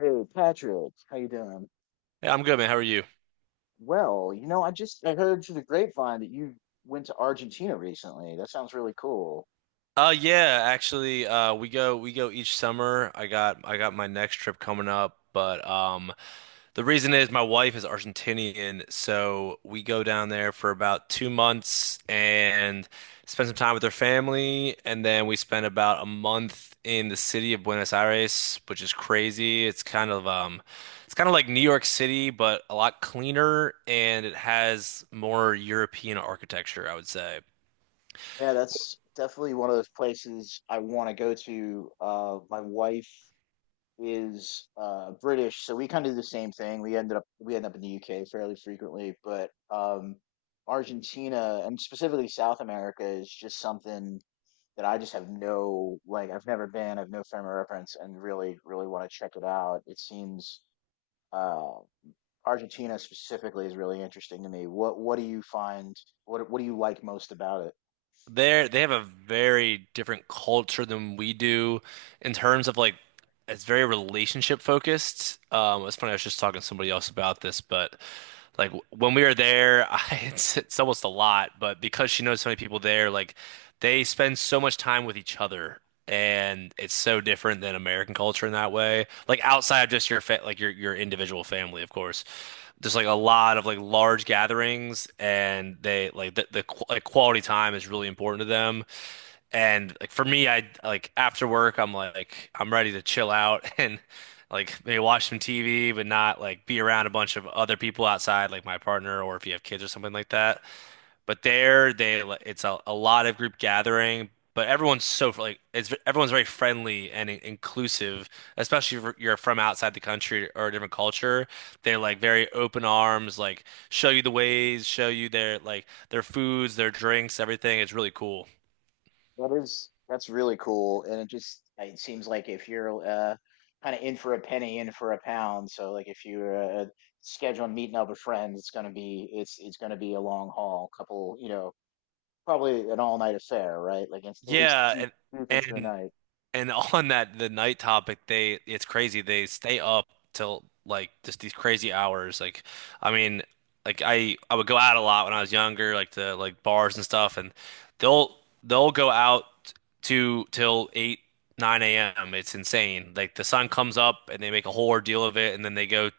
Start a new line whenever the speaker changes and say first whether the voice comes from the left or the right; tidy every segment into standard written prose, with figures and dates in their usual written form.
left: Hey, Patrick, how you doing?
right: Hey, I'm good, man. How are you?
left: I heard through the grapevine that you went to Argentina recently. That sounds really cool.
right: Yeah, actually, we go each summer. I got my next trip coming up, but the reason is my wife is Argentinian, so we go down there for about two months and spend some time with her family, and then we spend about a month in the city of Buenos Aires, which is crazy. It's kind of like New York City, but a lot cleaner and it has more European architecture, I would say.
left: Yeah, that's definitely one of those places I want to go to. My wife is British, so we kind of do the same thing. We end up in the UK fairly frequently, but Argentina and specifically South America is just something that I just have no like I've never been, I've no frame of reference, and really want to check it out. It seems uh, Argentina specifically is really interesting to me. What do you find? What do you like most about it?
right: They have a very different culture than we do in terms of like it's very relationship focused. It's funny, I was just talking to somebody else about this, but like when we were there, it's almost a lot, but because she knows so many people there, like they spend so much time with each other, and it's so different than American culture in that way. Like outside of just your fa like your individual family, of course there's like a lot of like large gatherings and they like the qu like quality time is really important to them, and like for me I like after work I'm like I'm ready to chill out and like maybe watch some TV, but not like be around a bunch of other people outside like my partner or if you have kids or something like that. But they it's a lot of group gathering, but everyone's so like it's everyone's very friendly and inclusive, especially if you're from outside the country or a different culture. They're like very open arms, like show you the ways, show you their like their foods, their drinks, everything. It's really cool.
left: That is that's really cool, and it just it seems like if you're kind of in for a penny, in for a pound. So like if you're scheduling meeting up with friends, it's gonna be a long haul, couple you know probably an all night affair, right? Like it's at least
right: Yeah,
left: deep
right: and
left: deep into the
right: and
left: night.
right: And on that, the night topic, they it's crazy. They stay up till like just these crazy hours. Like, I mean, like I would go out a lot when I was younger, like to like bars and stuff, and they'll they'll go out to till eight, 9 a.m. It's insane. Like the sun comes up and they make a whole ordeal of it, and then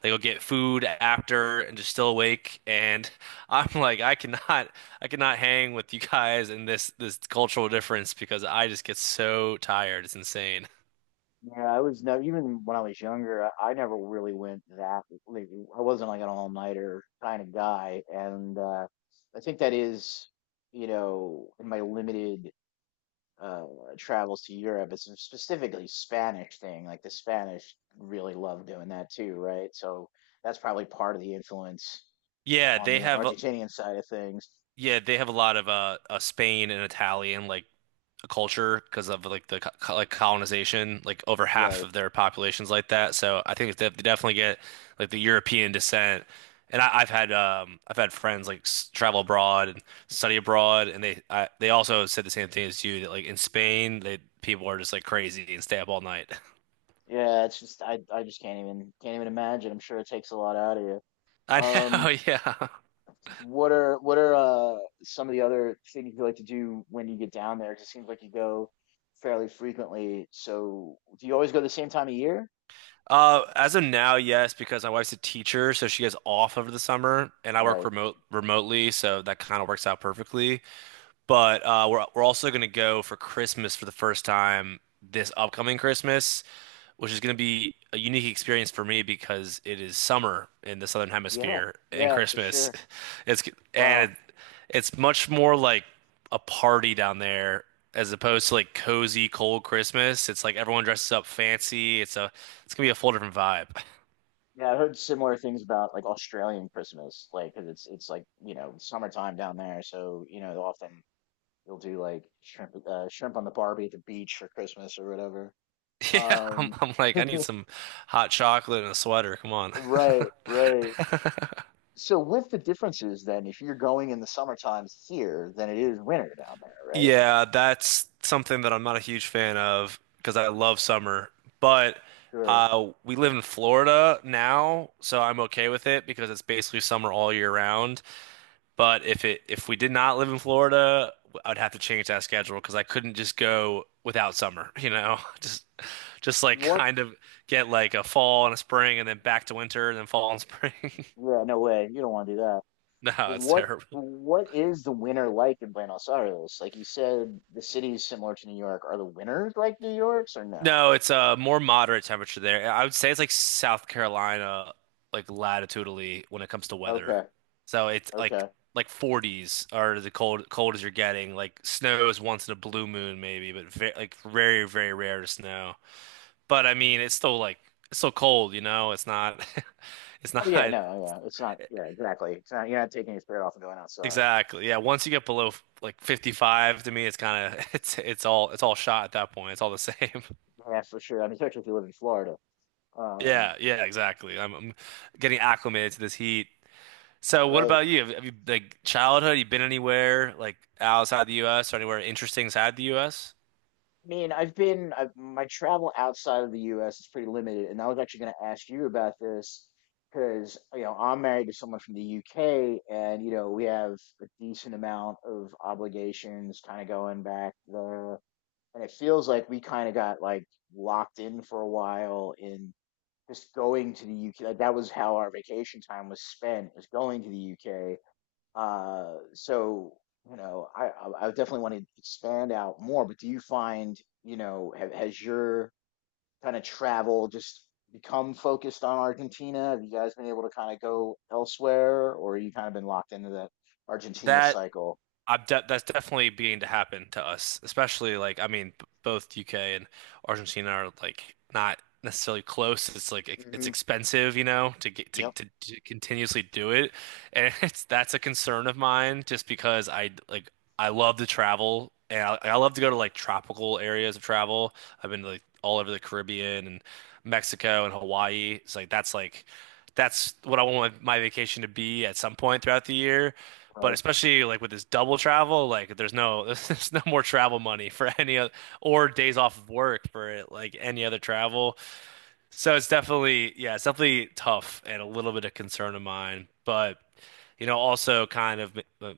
right: they go get food after and just still awake. And I'm like, I cannot. I cannot hang with you guys in this cultural difference because I just get so tired. It's insane.
left: Yeah, I was never even when I was younger, I never really went that like I wasn't like an all-nighter kind of guy. And I think that is, you know, in my limited uh travels to Europe, it's a specifically Spanish thing. Like the Spanish really love doing that too, right? So that's probably part of the influence
right: Yeah,
left: on
right: they
left: the
right: have a,
left: Argentinian side of things.
right: yeah, they have a lot of Spain and Italian like a culture because of like the like colonization, like over half
left: Right.
right: of their population's like that. So I think they definitely get like the European descent. And I've had friends like travel abroad and study abroad, and they also said the same thing as you that like in Spain they people are just like crazy and stay up all night.
left: Yeah, it's just I just can't even imagine. I'm sure it takes a lot out of you.
right: I know,
left: Um,
right: yeah.
left: what are some of the other things you like to do when you get down there? 'Cause it seems like you go fairly frequently. So do you always go the same time of year?
right: As of now, yes, because my wife's a teacher, so she is off over the summer, and I work
left: Right.
right: remotely, so that kind of works out perfectly. But we're also gonna go for Christmas for the first time this upcoming Christmas, which is gonna be a unique experience for me because it is summer in the Southern
left: Yeah.
right: Hemisphere and
left: Yeah, for
right: Christmas,
left: sure.
right: it's and
left: Wow.
right: it, it's much more like a party down there as opposed to like cozy cold Christmas. It's like everyone dresses up fancy. It's gonna be a full different vibe.
left: Yeah, I heard similar things about like Australian Christmas, like 'cause it's like, you know, summertime down there, so you know, often you'll do like shrimp on the Barbie at the beach for Christmas or whatever.
right: Yeah,
left: Um,
right: I'm like I need some hot chocolate and a sweater. Come on.
left: right, right. So with the differences then, if you're going in the summer times here, then it is winter down there, right?
right: Yeah, that's something that I'm not a huge fan of because I love summer. But
left: Sure.
right: we live in Florida now, so I'm okay with it because it's basically summer all year round. But if we did not live in Florida, I'd have to change that schedule because I couldn't just go without summer, you know? Just like
left: What?
right: kind of get like a fall and a spring and then back to winter and then fall and spring.
left: Yeah, no way. You don't want to do that.
right: No,
left: But
right: it's
left: what
right: terrible.
left: what is the winter like in Buenos Aires? Like you said, the cities similar to New York. Are the winters like New York's or no?
right: No, it's a more moderate temperature there. I would say it's like South Carolina, like latitudinally when it comes to weather.
left: Okay.
right: So it's
left: Okay.
right: like 40s are the cold as you're getting. Like snow is once in a blue moon maybe, but like very rare to snow. But I mean, it's still cold, you know? It's not it's
left: Oh yeah,
right: not
left: no, yeah. It's not yeah, exactly. It's not you're not taking your spirit off and going outside.
right: exactly. Yeah, once you get below like 55 to me, it's kind of it's all shot at that point. It's all the same.
left: Yeah, for sure. I mean, especially if you live in Florida. Um,
right: Yeah, exactly. I'm getting acclimated to this heat. So what
left: right?
right: about you? Have you like childhood? You been anywhere like outside the U.S. or anywhere interesting inside the U.S.?
left: I mean, my travel outside of the U.S. is pretty limited, and I was actually going to ask you about this because you know I'm married to someone from the U.K. and you know we have a decent amount of obligations kind of going back there, and it feels like we kind of got like locked in for a while in just going to the U.K. Like that was how our vacation time was spent, was going to the U.K. So, you know, I definitely want to expand out more, but do you find, you know, has your kind of travel just become focused on Argentina? Have you guys been able to kind of go elsewhere, or you kind of been locked into that Argentina
right: That
left: cycle?
right: I've de That's definitely beginning to happen to us, especially like I mean, both UK and Argentina are like not necessarily close. It's like it's
left: Hmm.
right: expensive, you know, to get
left: Yep.
right: to continuously do it, and it's that's a concern of mine just because I like I love to travel and I love to go to like tropical areas of travel. I've been to like all over the Caribbean and Mexico and Hawaii. It's like that's what I want my vacation to be at some point throughout the year. But
left: Right.
right: especially like with this double travel, like there's no there's no more travel money for any other or days off of work for it, like any other travel. So it's definitely yeah, it's definitely tough and a little bit of concern of mine. But you know, also kind of uh,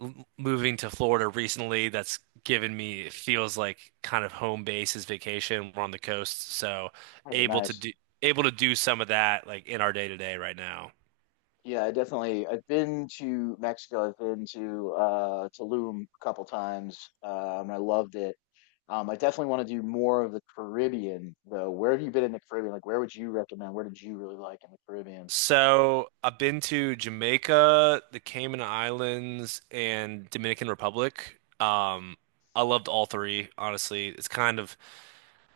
right: m- moving to Florida recently, that's given me it feels like kind of home base is vacation. We're on the coast, so
left: Oh,
right: able to
left: nice.
right: do able to do some of that like in our day to day right now.
left: Yeah, I definitely. I've been to Mexico. I've been to Tulum a couple times, and I loved it. I definitely want to do more of the Caribbean, though. Where have you been in the Caribbean? Like, where would you recommend? Where did you really like in the Caribbean?
right: So I've been to Jamaica, the Cayman Islands, and Dominican Republic. I loved all three, honestly. It's kind of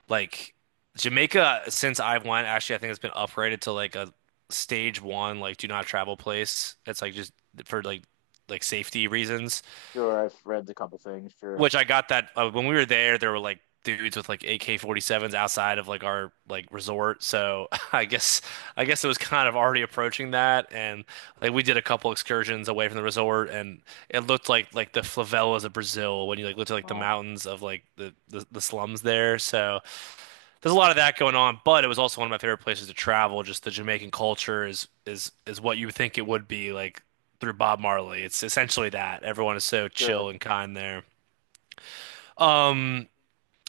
right: like Jamaica, since I went, actually, I think it's been upgraded to like a stage one, like do not travel place. It's like just for like safety reasons.
left: Sure, I've read a couple things. Sure,
right: Which I got that when we were there, there were like dudes with like AK-47s outside of like our like resort. So I guess it was kind of already approaching that, and like we did a couple excursions away from the resort, and it looked like the favelas of Brazil when you like looked at like the
left: well,
right: mountains of like the slums there. So there's a lot of that going on, but it was also one of my favorite places to travel. Just the Jamaican culture is is what you would think it would be like. Through Bob Marley. It's essentially that. Everyone is so chill
left: sure.
right: and kind there. Um,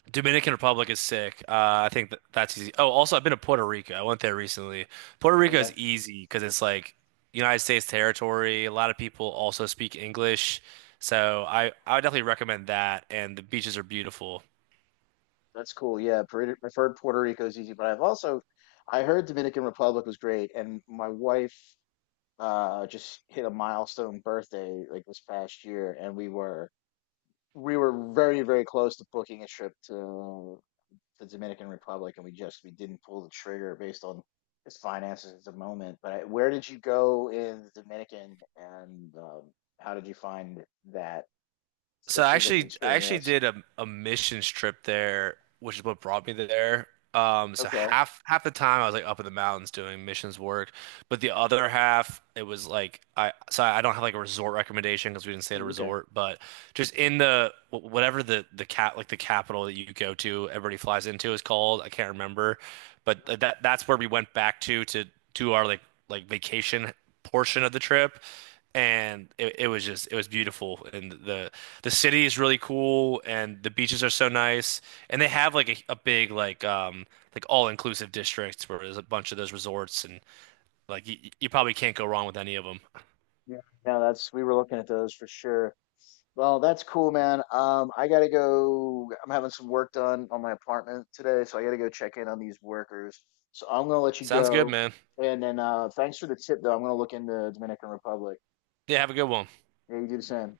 right: Dominican Republic is sick. I think that's easy. Oh, also, I've been to Puerto Rico. I went there recently. Puerto Rico is
left: Okay,
right: easy because it's like United States territory. A lot of people also speak English, so I would definitely recommend that. And the beaches are beautiful.
left: that's cool. Yeah, I've heard Puerto Rico is easy, but I've also I heard Dominican Republic was great, and my wife just hit a milestone birthday like this past year, and we were very, very close to booking a trip to the Dominican Republic, and we didn't pull the trigger based on his finances at the moment. But I, where did you go in the Dominican, and how did you find that specific
right: I actually
left: experience?
right: did a missions trip there, which is what brought me there. So
left: Okay,
right: half the time I was like up in the mountains doing missions work, but the other half it was like I so I don't have like a resort recommendation because we didn't stay at a
left: mm, okay.
right: resort, but just in the whatever the cat like the capital that you go to everybody flies into is called I can't remember, but that's where we went back to do our like vacation portion of the trip, and it was just it was beautiful and the city is really cool and the beaches are so nice and they have like a big like all-inclusive districts where there's a bunch of those resorts, and like you probably can't go wrong with any of them.
left: Yeah, no, that's we were looking at those for sure. Well, that's cool, man. I gotta go. I'm having some work done on my apartment today, so I gotta go check in on these workers. So I'm gonna let you
right: Sounds good,
left: go.
right: man.
left: And then thanks for the tip, though. I'm gonna look into Dominican Republic.
right: Yeah, have a good one.
left: Yeah, you do the same.